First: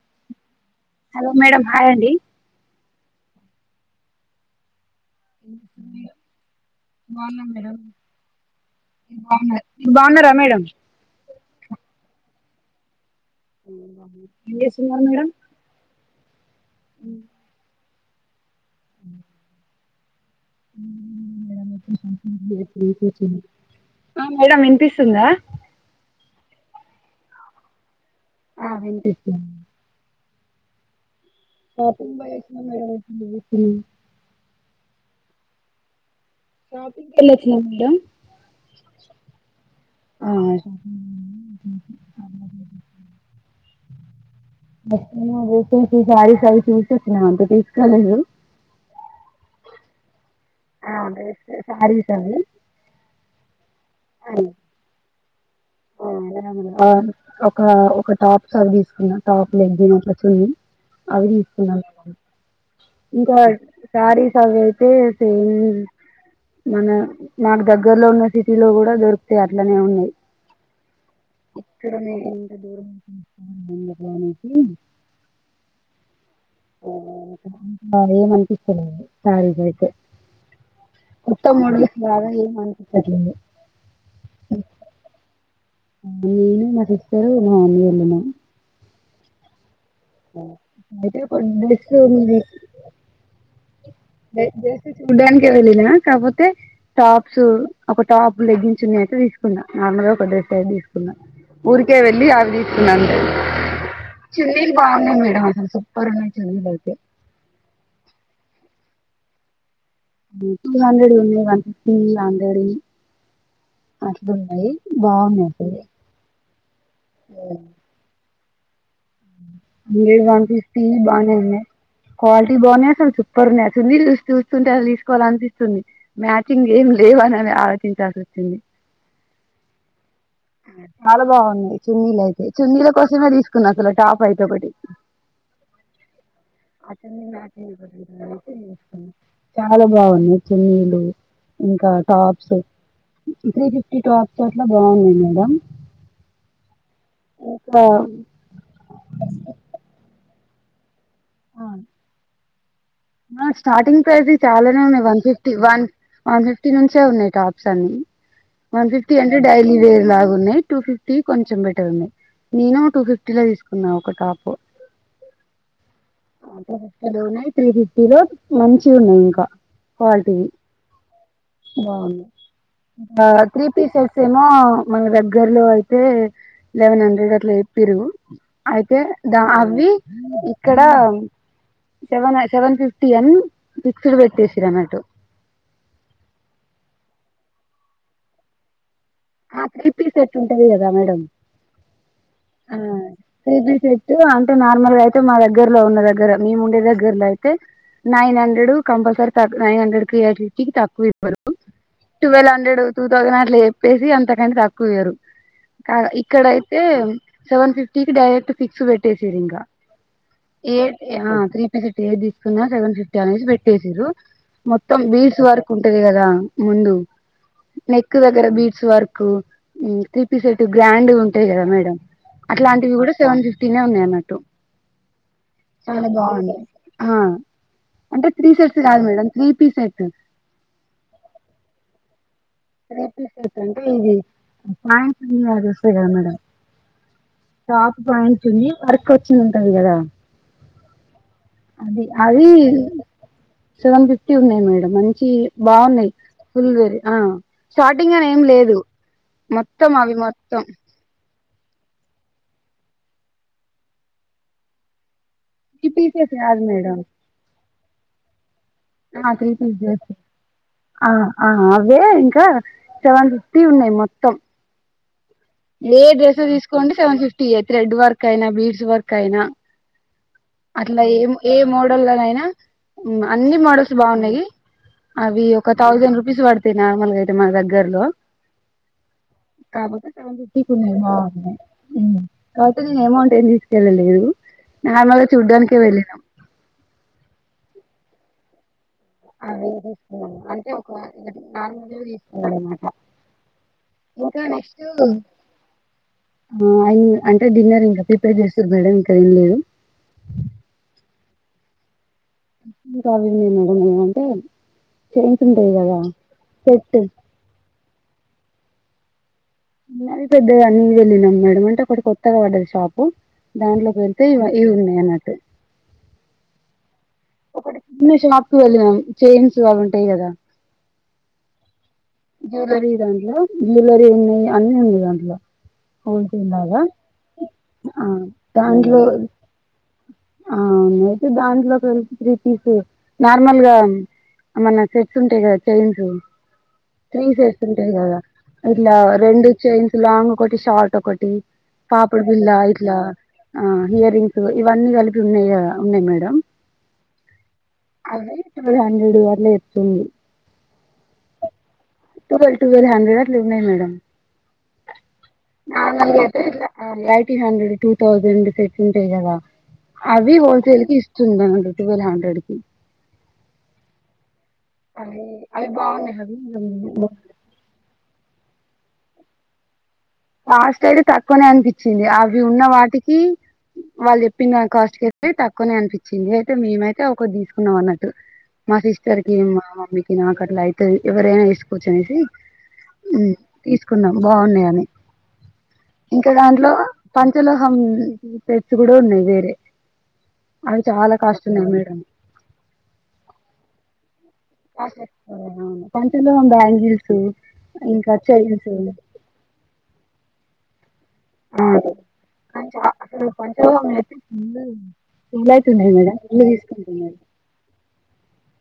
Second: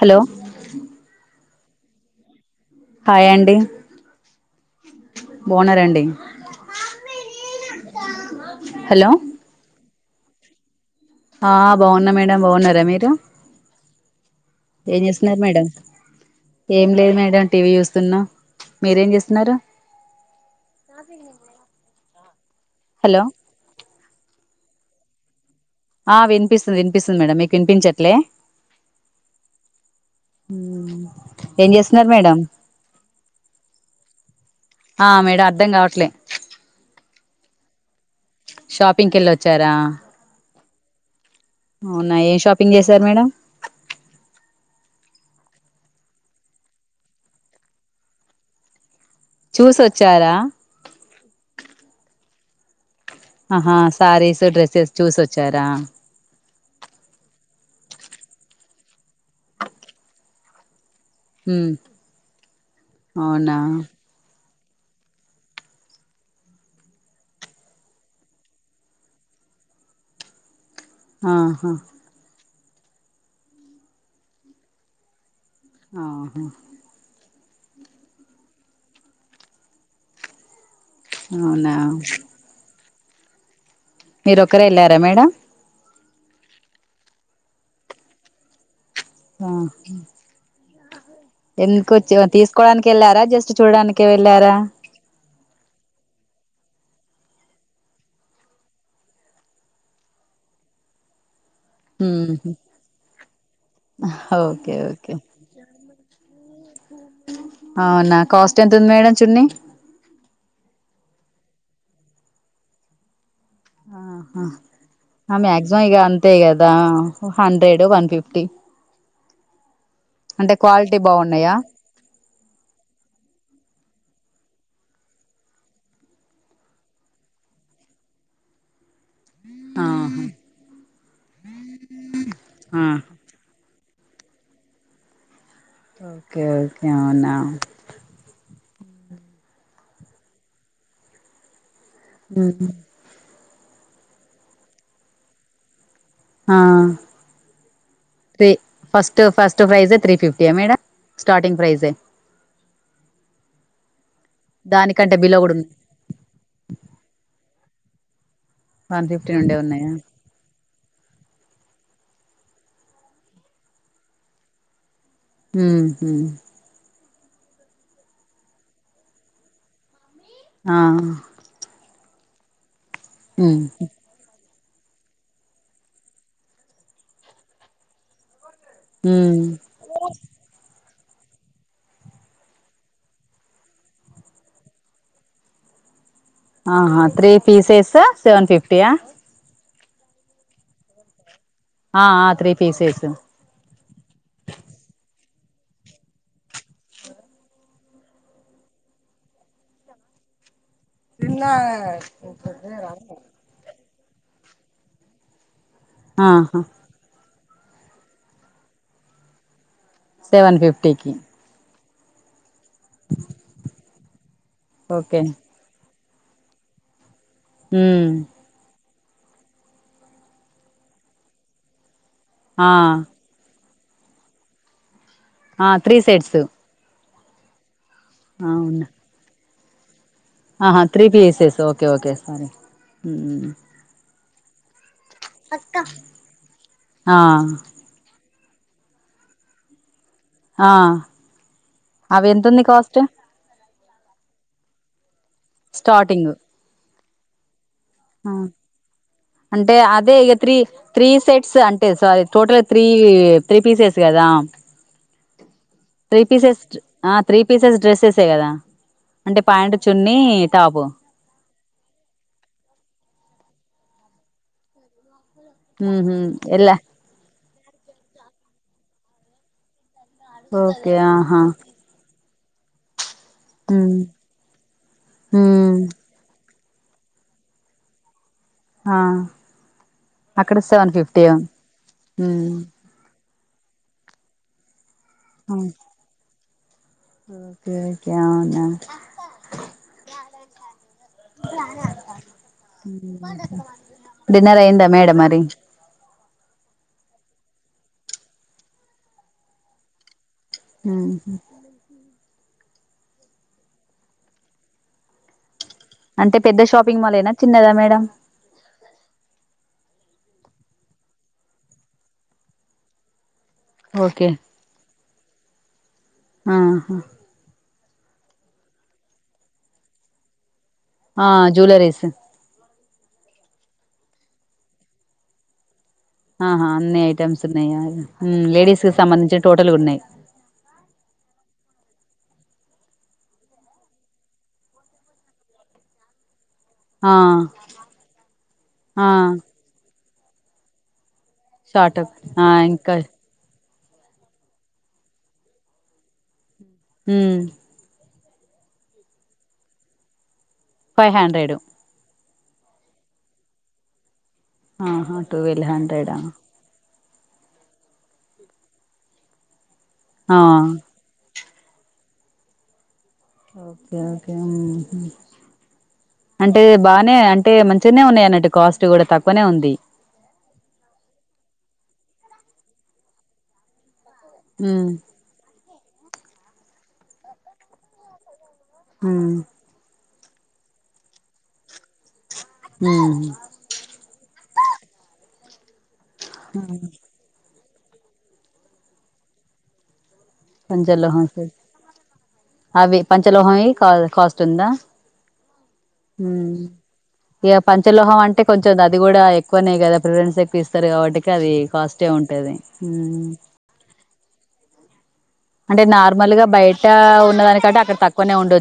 Hello hello madam hi అండీ hi అండి బాగున్నారండి బాగున్నా మేడం హలో మీరు బాగున్న మీరు బాగున్నారా మేడం ఆ బాగున్నా మేడం బాగున్నారా మీరు ఏం చేస్తున్నారు మేడం ఏం లేదు మేడం టీవీ చూస్త న్నా మీరేం చేస్తున్నారు [inaudible] [unintelligible] హలో [unintelligible] మేడం వినిపిస్తుందా ఆ వినిపిస్తుంది వినిపిస్తుంది మేడం మీకు వినిపించట్లే ఆ వినిపిస్తుంది మేడం హూ.. షాపింగ్ పోయి వచ్చిన మేడం పిల్లల్ని తీసుకొని అర్థం కావట్లే మేడం షాపింగ్కి వెళ్ళొచ్చారా ఆ అవునా ఏ షాపింగ్ చేసారు మేడం నచ్చినవి వేసుకొని చూసా సారీస్ అవి చూసేసిన ఇంకా తీసుకోలేదు చూసొచ్చారా ఆ మేస్తే సారీస్ అండి ఆహా శారీస్ డ్రెసెస్ చూసి అచ్చార ఆ ఒక ఒక టాప్ సర్వీస్ టాప్, లెగ్గిన్ అట్లా చూయి అవి ఉమ్, తీసుకున్నాం ఇంకా అవునా సారీస్ చది అయితే సేమ్ మన నాకు దగ్గర్లో ఉన్న సిటీలో కూడా దొరుకుతాయి అట్లనే ఉన్నాయి ఆహా ఇక్కడనే ఎంత దూరం నుంచి వచ్చిండ్రు గద అనేసి ఆహ ఏమనిపిస్తలేదు చాయ్ తాగితే కొత్త అవునా మోడల్స్ బాగా ఏమని [unintelligible] మీరొక్కరె ఎళ్ళారా మేడం నేను మా సిస్టరు మా మమ్మీ వెళ్ళినం ఆ ఆ ఎందుకొచ్చ తీస్కోడానికెళ్ళారా జస్ట్ చూడానికి జె జెస్ట్ చూడ్డానికే వెళ్లినా కాకపోతే టాప్స్ ఒక టాప్ లెగ్గిన్, చున్ని అయితే తీసుకున్నా నార్మల్ గా ఒక డ్రెస్ అయితే తీసుకున్న ఊరికే వెళ్ళి అవి తీసుకున్నా అంతే ఓకే చున్నీలు ఓకే బాగున్నాయి మేడం అసలు సూపర్ ఉన్నాయి [unintelligible] అయితే అవునా కాస్ట్ ఎంత ఉంది మేడం చున్నీ టూ హండ్రెడ్ ఉంది వన్ ఫిఫ్టీ హండ్రెడ్ ఉంది ఆ అసలు మ్యాక్సిమమ్ ఇ అంతే కదా hundred one fifty medium one అంటే ఫిఫ్టీ క్వాలిటీ బానే బాగున్నాయా ఉన్నాయి క్వాలిటీ బావున్నాయ్ అసలు సూపర్ ఉన్నాయ్ చున్నీలు చూస్ చూస్తుంటే అవి తీసుకోవాలనిపిస్తుంది మ్యాచింగ్ ఏం లేవు అని అని ఆలోచించాల్సి వచ్చింది ఆహా చాలా బావున్నాయి చున్నీలయితే చున్నీల కోసమే తీసు కొన్ [unintelligible] టాప్ ఐతే ఒకటి [inaudible] ఓకే ఓకే అవునా చాలా బావున్నాయి చున్నీలు ఇంకా టాప్స్ త్రీ ఫిఫ్టీ టాప్స్ అట్ల బాగున్నాయి మేడం ఆ ఒక రే ఫస్ట్ ఫస్ట్ ప్రైజే త్రీ ఫిఫ్టీ ఆ మేడం స్టార్టింగ్ ప్రైజే ఆ స్టార్టింగ్ ప్రైస్ చాలానే ఉన్నాయి దానికంటే వన్ బిలో ఫిఫ్టీ కూడా ఉంది వన్ వన్ ఫిఫ్టీ నుంచే ఉన్నాయి టాప్స్ అన్ ఉమ్ వన్ ఫిఫ్టీ అంటే డైలీ వేర్ లాగున్నాయి టూ ఫిఫ్టీ కొంచెం బట్ టే ఉన్నాయి నేను టూ ఫిఫ్టీ లో తీసుకున్నా ఒక టాప్ మ్మ్ హూ భలే ఉన్నాయి త్రీ ఫిఫ్ పూబోత్ మంచివున్నాయి ఇంకా క్వాలిటీవి బావున్ ఆ త్రీ పీసెస్ ఏమో మన దగ్గరలో అయితే లెవెన్ హండ్రెడ్ అట్లా చెప్పిర్రు అయితే ద అవ్వి ఇక్కడ సెవెనే సెవెన్ ఫిఫ్ టీ అని ఫిక్సుడు పెట్టేసిరన్నట్టు ఆహా త్రీ పీసెస్ సెవెన్ ఫిఫ్టీ ఆ ఆ త్రీ పీస్ సెట్ ఉంటది కదా మేడం ఆ ఆ త్రీ ఆ పీసెస్ త్రీ పీ సెట్టు అంటే నార్మల్గై తు మా దగ్గరలో ఉన్న దగ్గర మేముండే దగ్గరలో అయితే నైన్ హండ్రెడ్ కంపల్సరీ తగ్ నైన్ హండ్రెడ్ కి [inaudible] కి తక్కువ ఇవ్వరు టువల్ హండ్రెడ్ టూ థౌసండ్ అట్ల చె ప్పేసి అంతకంటే తక్కువియ్యరు కాదు ఆహా ఇక్కడైతే సెవన్ ఫిఫ్టీకి డైరెక్ట్ ఫిక్స్ పెట్టేసిరి ఇంక సెవెన్ ఏట్ ఫిఫ్టీకి ఆ త్రి సెవెన్ పిప్టి ఏది తీసుకున్నా సెవన్ ఫిఫ్టీ అనేసి పెట్టేసిండ్రు మొత్తం ఓకే బీస్ వరకు పెళ్ళి గద ముందు ఉమ్ నెక్ దగ్గర బీడ్ చ్ వర్క్ మ్మ్ త్రీ పీస్ సెట్ గ్రాండ్ ఉంటాయి కదా మేడం ఆ అట్లాంటివి కూడా సెవెన్ పిఫ్టీ తిన్నాం నే అన్నట్టు ఆ త్రీ సెట్స్ హా అంటే టీ షర్ట్స్ అవునా కాదు మేడం త్రీ పిస్ సెట్ ఆహా three pieces okay okay sorry three piece అంటే ఇవి మ్మ్ మయిట్న ఉన్నది సడనగా ఆ టాప్ గానీ హెవీ వర్క్ వచ్చి ఉంటది కదా ఆ అ అవి అది ఎంతుంది కాస్ట్ సెవెన్ ఫిఫ్టీ ఉందియి [unintelligible] చీ బావున్నాయి స్టార్టింగ్ ఫుల్వేరీ ఆ స్టార్టింగ్ అని ఆ ఏం లేదు మొత్తం అవి మొత్తం స అంటే sorry total three three pieces కదా త్రీ పీసెస్ కాదు పిస్స్ట్ మేడం ఆ త్రీ పీసెస్ డ్రెస్సెసే కదా ఆ అంటే త్రీ ప్యాంట్ చున్ని టాపు వే ఇంకా సెవెన్ ఫిఫ్టీ ఉన్నాయి మొత్తం ఏ ఉహు డ్రెస్ ఎలా తీసుకోండి సెవెన్ ఫిఫ్టీ ఏ త్రెడ్ వర్క్ అయినా బీడ్స్ వర్క్ అయినా ఓకే అట్లా ఏం ఆహా ఏ మోడల్నైనా ఆ మ్మ్ అన్ని మోడల్స్ ఉమ్ బాగున్నాయి అవి ఒక ఉమ్ తౌసండ్ రూపీస్ పడుత తినార్మల్ అయితే మన దగ్గర్లో ఆ కాబోతే అక్కడ సెవెన్ ఫిఫ్టీ ఆ ఉమ్ [unintelligible] తీసుకెలలేదు [unintelligible] చూడ్డానికి వెళ్ళినం ఓకే ఓకే అవునా డిన్నర్ అయిందా మేడం మరి బో అంటే డిన్నర్ ఇంకా ప్రిపేర్ చేసిరు మేడం ఇంకా ఏం లేదు మ్ హు [unintelligible] చేయించ అంటే పెద్ద షాపింగ్ మాల్ ఏనా చిన్నదా మేడం చిన్నది పెద్దది అని తెల్వదు మేడం అంటే ఒక ఇప్పుడు కొత్తగా పడ్డదిషాపు దాంట్లోకి వెళ్తే ఓకే ఇ ఇవి ఉన్నాయి అన్నట్టు ఆహా ఒకటి షాప్కు వెళ్ళినాం చైయిన్స్ వాళ్ళవి ఉంటాయి కదా ఆ జూలరీస్ జ్యువెలరీ దాంట్లో జ్యువలరీ ఉన్నాయి అన్ని వున్నాయి దాంట్లో హోల్సేల్ ఆహా లాగా అన్ని ఐటెమ్స్ ఉన్నాయా ఆ లేడీస్ కి దాంట్లో సంబంధించిన టోటల్గా ఉన్నాయ్ అ త్రీ పీస్ నార్మల్ గా మన సెట్స్ ఉంటాయి కదా చైన్స్ ఆ త్రీ సెట్స్ ఉంటాయి కదా ఇట్లా ఆ రెండు చైన్స్ లాంగ్ ఒకటి షార్ట్ ఒక షార్ట్ పాపిడి ఆ బిల్లా ఇట్లా ఇంకా ఆహ ఇయర్ రింగ్స్ కూడ ఇవన్నీ కలిపి ఉన్నాయి ఉన్నయ్ మేడం హుమ్మ్ అవే ఇప్పుడు హండ్రెడ్ ఇయర్లు చెప్తుండు five hundred twelve twelve hundred అట్లా ఉన్నాయ్ మేడమ్ ఆహా ట్టువెల్ హండ్రెడ్ ఆ ఇట్లా eighteen hundred two thousand set ఉంటాయి గదా అవి ఆ హోల్సేల్ కి ఇస్తుంది టువెల్ హండ్రెడ్ కి ఓకే అవి అవి బాగున్నాయి అంటే అవి బానే కాస్ట్ కూడా తక్కువనే ఉంది కాస్ట్ అయితే తక్కువనే అనిపించింది అవి ఉన్న వాటికి వాళ్ళు చెప్పిన ఉమ్ కాస్ట్ కు అయితే తక్కువ్ కొనే అనిపించింది అయితే మేమైతే ఒకటి తీసుకున్నాం అన్నట్టు మా ఉమ్ సిస్టర్కి మా మమ్మీకి నక్ అట్లా అయితే ఎవరేనా కూర్చునేసి ఉమ్ తీసుకున్నాం బాగున్నాయి అని ఇంకా దాంట్లో పంచ లోహం తెచ్చు కూడాడ ఉన్నాయి వేరే అవి పంచలోహ చాలా స కాస్ట్ ఉన్నాయి మేడం అవి పంచలోహం ఈస్త పాస్ అయిపోతావ్ లే అవును పంచలోహం ఉమ్ బ్యాంగిల్స్ ఇక ఇంకా పంచలోహం అంటే చైన్స్ కొంచెం అది కూడా ఎక్కువనే కదా ప్రిఫరెన్స్ ఎక్కువ ఇస్తారు కాబట్టి కాని [unintelligible] అంటే నార్మల్ గా బయట ఉన్న దానికంటే అక్కడ తక్కువనే ఉండొ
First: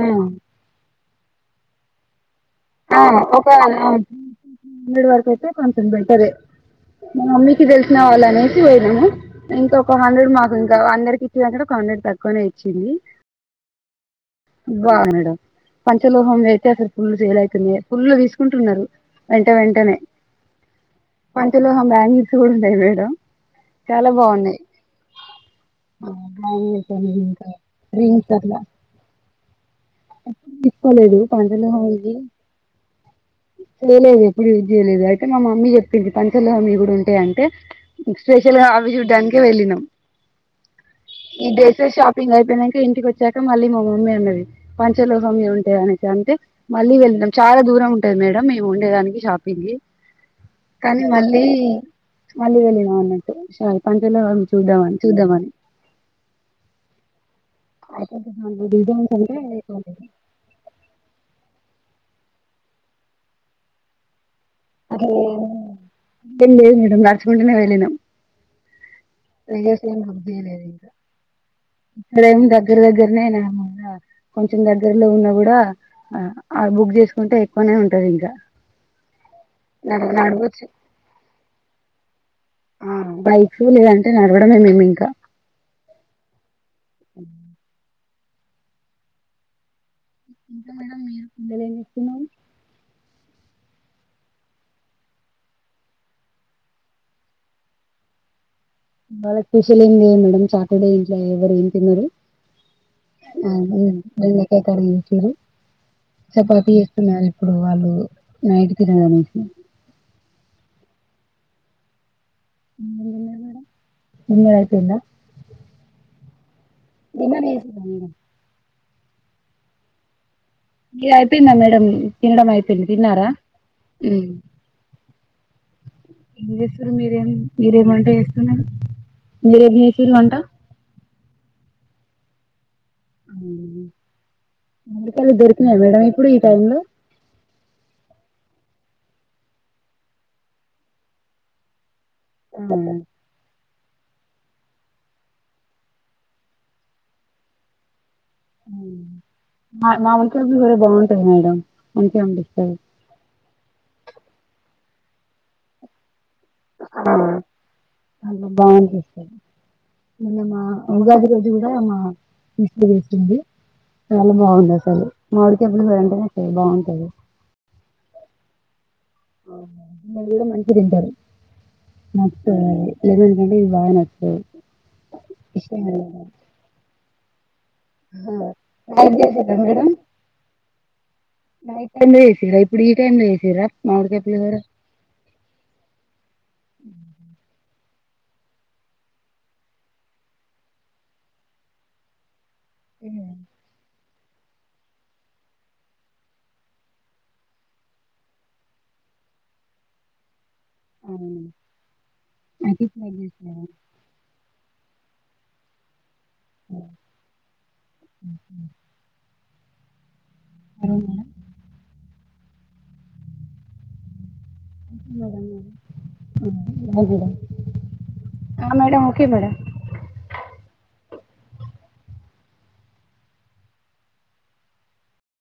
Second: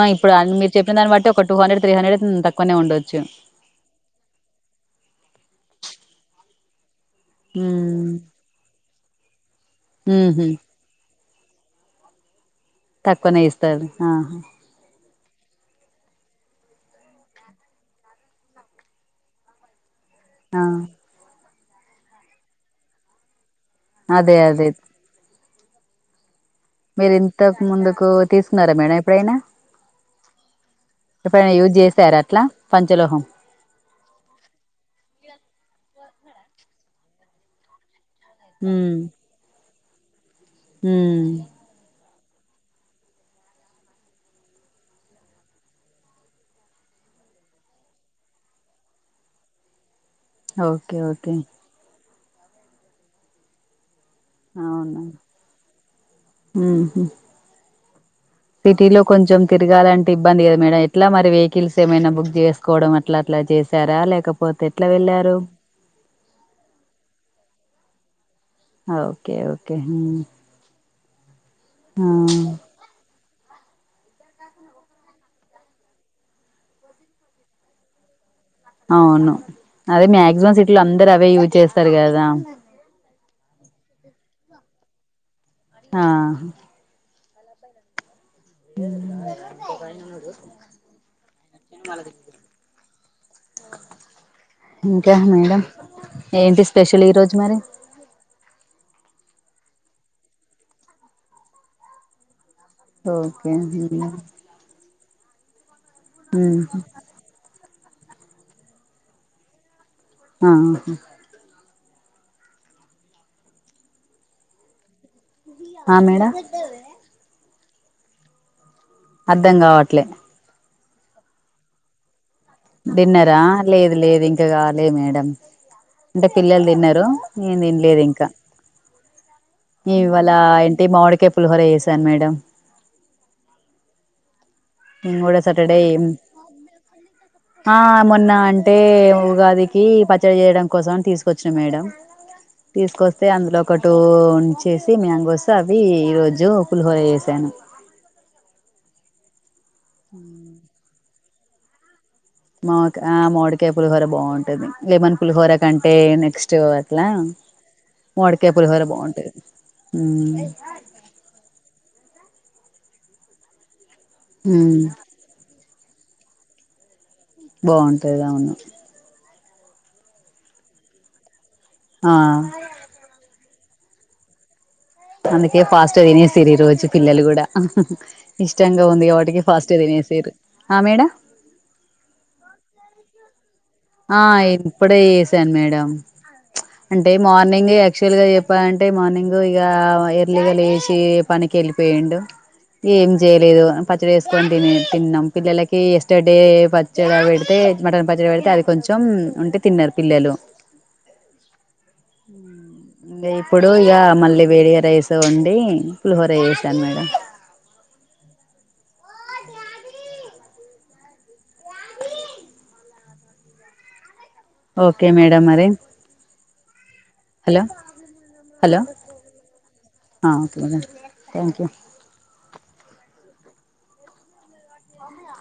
ఆ ఇప్పుడు మీరు చెప్పిన దాన్ని బట్టి ఒక టూ హండ్రడ్ త్రీ హండ్రెడ్ తక్కువనే ఆ ఉండొచ్చు ఓపెనర్ ఆ హండ్రెడ్ వరకు అయితే కొ కొంచం బెటర్ ఏ మా మమ్మీకి తెలిసిన ఉమ్ వాళ్ళు అనేసి పోయినాము ఇంక ఒక హండ్రెడ్ ఉహు మాకు ఇంకా అందరికి ఇ కన్నడ్ పక్కననేయి తక్కువనే ఇస్తా ఆ బాగుంది మేడం పంచలోహం వయితే ఫ ఫుల్లు చేలాయితే త పులు తీసుకుంటున్నారు వెంట వెంటనే ఆ పంటలో బ్రాంగూస్ కూడా ఉంటాయి మేడ చాలా అదే బాగున్నాయి అదే ఆ మీరు ఇంతకు ముందుకు అట్లా తీసుకున్నారా మేడం ఎప్పుడైనా తీసుకోలేదు ఎప్పుడైనా యూజ్ పంచలోహానికి చేసారుా అట్లా పంచలోహం చేయలేదు ఎప్పుడు యూజ్ చేయలేదు అయితే మా మమ్మీ చెప్పింది పంచలోహం ఇ కూడా ఉంటాయి అంటే స్పెషల్గా హాబీ ఉమ్ చూడ్డానినికి వెళ్ళినాం ఉమ్ ఈ డెసర్ షాప్ అయిపోయినాక ఇంటికి వచ్చాక మళ్ళీ మా మమ్మీ అన్నవి పంచలోహం ఏమింటా అని అంటే మళ్ళీ వెళ్ళినం చాలా దూరం ఉంటది మేడం మేము ఉండేదానికి షాపింగ్ కి ఓకే కానీ ఓకే మళ్ళీ మాలి వెళ్లి నా అన్నంటటు శా అవునమ్ హు అయితే దాంట్లో సిటీలో డిజైన్స్ అంటే కొంచెం తిరగాలంటే, ఇబ్బంది కదా మేడం ఎట్లా మరి వే కిల్స్ ఏమైనా బుక్ చేసుకోవడం అట్లా అట్లా చేసారా లేకపో లెద్ మేడం నడుచకుంటనే వెళ్ళిన ఓకే ఓకే ఇే ఆ దగ్గర దగ్గర అ కొంచెం దగ్గరలో ఉన్నా కూడా బుక్ అ చేసుకుంటే ఎక్కువనే ఉంటది ఇంకా అవును అదే నడు మాయాక్సిమం నడవచ్చు సిటీలో అందరు అవే యూజ్ చేస్తారు కదా అ బైక్స్ లేదంటే నడవడమే మేమి ఇంకా ఆ అ ఉమ్ దూ నేను ఇంకా మేడం మీరు పిల్లలు ఏం వాళ్ల చేస్తున్నారు దగ్గరికి ఇంకా మేడం ఏంటి స్పెషల్ ఈరోజు మరి బా స్పెషల్ అయింది మేడం చాటర్డే ఇంట్ ఎవరు ఏ తిన్నారు ఓకే అ బెండకాయ్ కర్రీ [unintelligible] చపాతీ చేస్తున్నారు ఇప్పుడు వాళ్ళు నైట్ తిన్నారా [unintelligible] ఆ మేడ నిల్ అయితుంద ఆ మేడం [unintelligible] అర్ధం కావట్లే న అయిపోయిందా మేడమ్ డిన్నరా లేదు లేదు ఉమ్ ఇంకా కవాలేదు మేడం అంటే ఏం పిల్లలు చేస్తురు తిన్నరు మీరేం నేం మీరేం తిన్లేదు వంట ఇంకా చేస్తున్నారు మీరేం నవ చేసిరు ఇవళ వంట ఏంటి మావడికే పుల్హొర వేస అన్ మ అ నేన్ మామిడికాయలు గూడా సటర్డే దొరికినాయి మేడం ఎం ఇప్పుడు ఈ టైమ్ లో ఆ మొన్న అన్ టే ఉగాదికి పచ్చడి చేయడం కోసం అని తీసుకొచ్చినా మేడం తీసుకొస్తే అందులో ఒక టూ ఉంచేసి మ్యాంగోసు అవి ఈ రోజు పులిహోర చేసాను ఊ [unintelligible] టది మేడం మంచిగా అనిపిస్తది మావ్ కా ఆ మావిడికాయ పులిహోర బావుంటది లేమన్ పులిహోర కంటే నెక్స్ మ్ అ పులిహోర బాగుంటాది బాగుంటది మన్న ఉమ్ మా ఉగాది రోజు కూడా మా ఇప్పుడు వచ్చింది. చాలా బాగుంది ఉమ్ అసలు మామిడికాయ ప్ ఉలవలు అంటే నె సరి బాగుంటది బాగుంటాది అవును ఆ వీళ్ళుకూడా మంచిగ తింటారు ఆ మెత్తగయింది వేరేది ఇ వీళ్ళాయనవచ్చాడు. అందుకే పాస్ట్ తినేస్సురి ఈ రోజు. పిల్లలు గూడా ఇష్టంగా ఉంది నైట్ గాబటికి చేసిర్రా ఫాస్టుగా మేడం తినేసిర్రు ఆ మేడ ప్పుడు ఈ టైం లో ఏసిర్రా ఆ ఇప్పుడే చేసాను మేడం ప్చ్ అంటే మార్నింగే ఎక్ యాక్చువల్ గా చెప్పాలంటే మార్నింగ్ ఇక ఎర్లీగా లేచి పనికి వెళ్ళిపోయిండు. ఏం చేయలేదు అమ్ పత్ పచ్చడి వేసుకొని తిన్నాం పిల్లలకి ఎస్టర్ డే పచ్చడి పెడితే మటన్ పచ్చడి పెడితే అది కొంచెం ఉంటే తిన్నారు పిల్లలు. అవునా అది ట్రై ద చేసినారా ఇప్పుడు య మళ్ళీ ప్ వేడిగ రైస్ వండి పులిహోర చేసాను మేడం. అయినా ఓకే మేడం మేడమ్ మరి madam hello madam hello madam okay madam అ ఓకే మేడమ్ థ్యాంక్ యూ.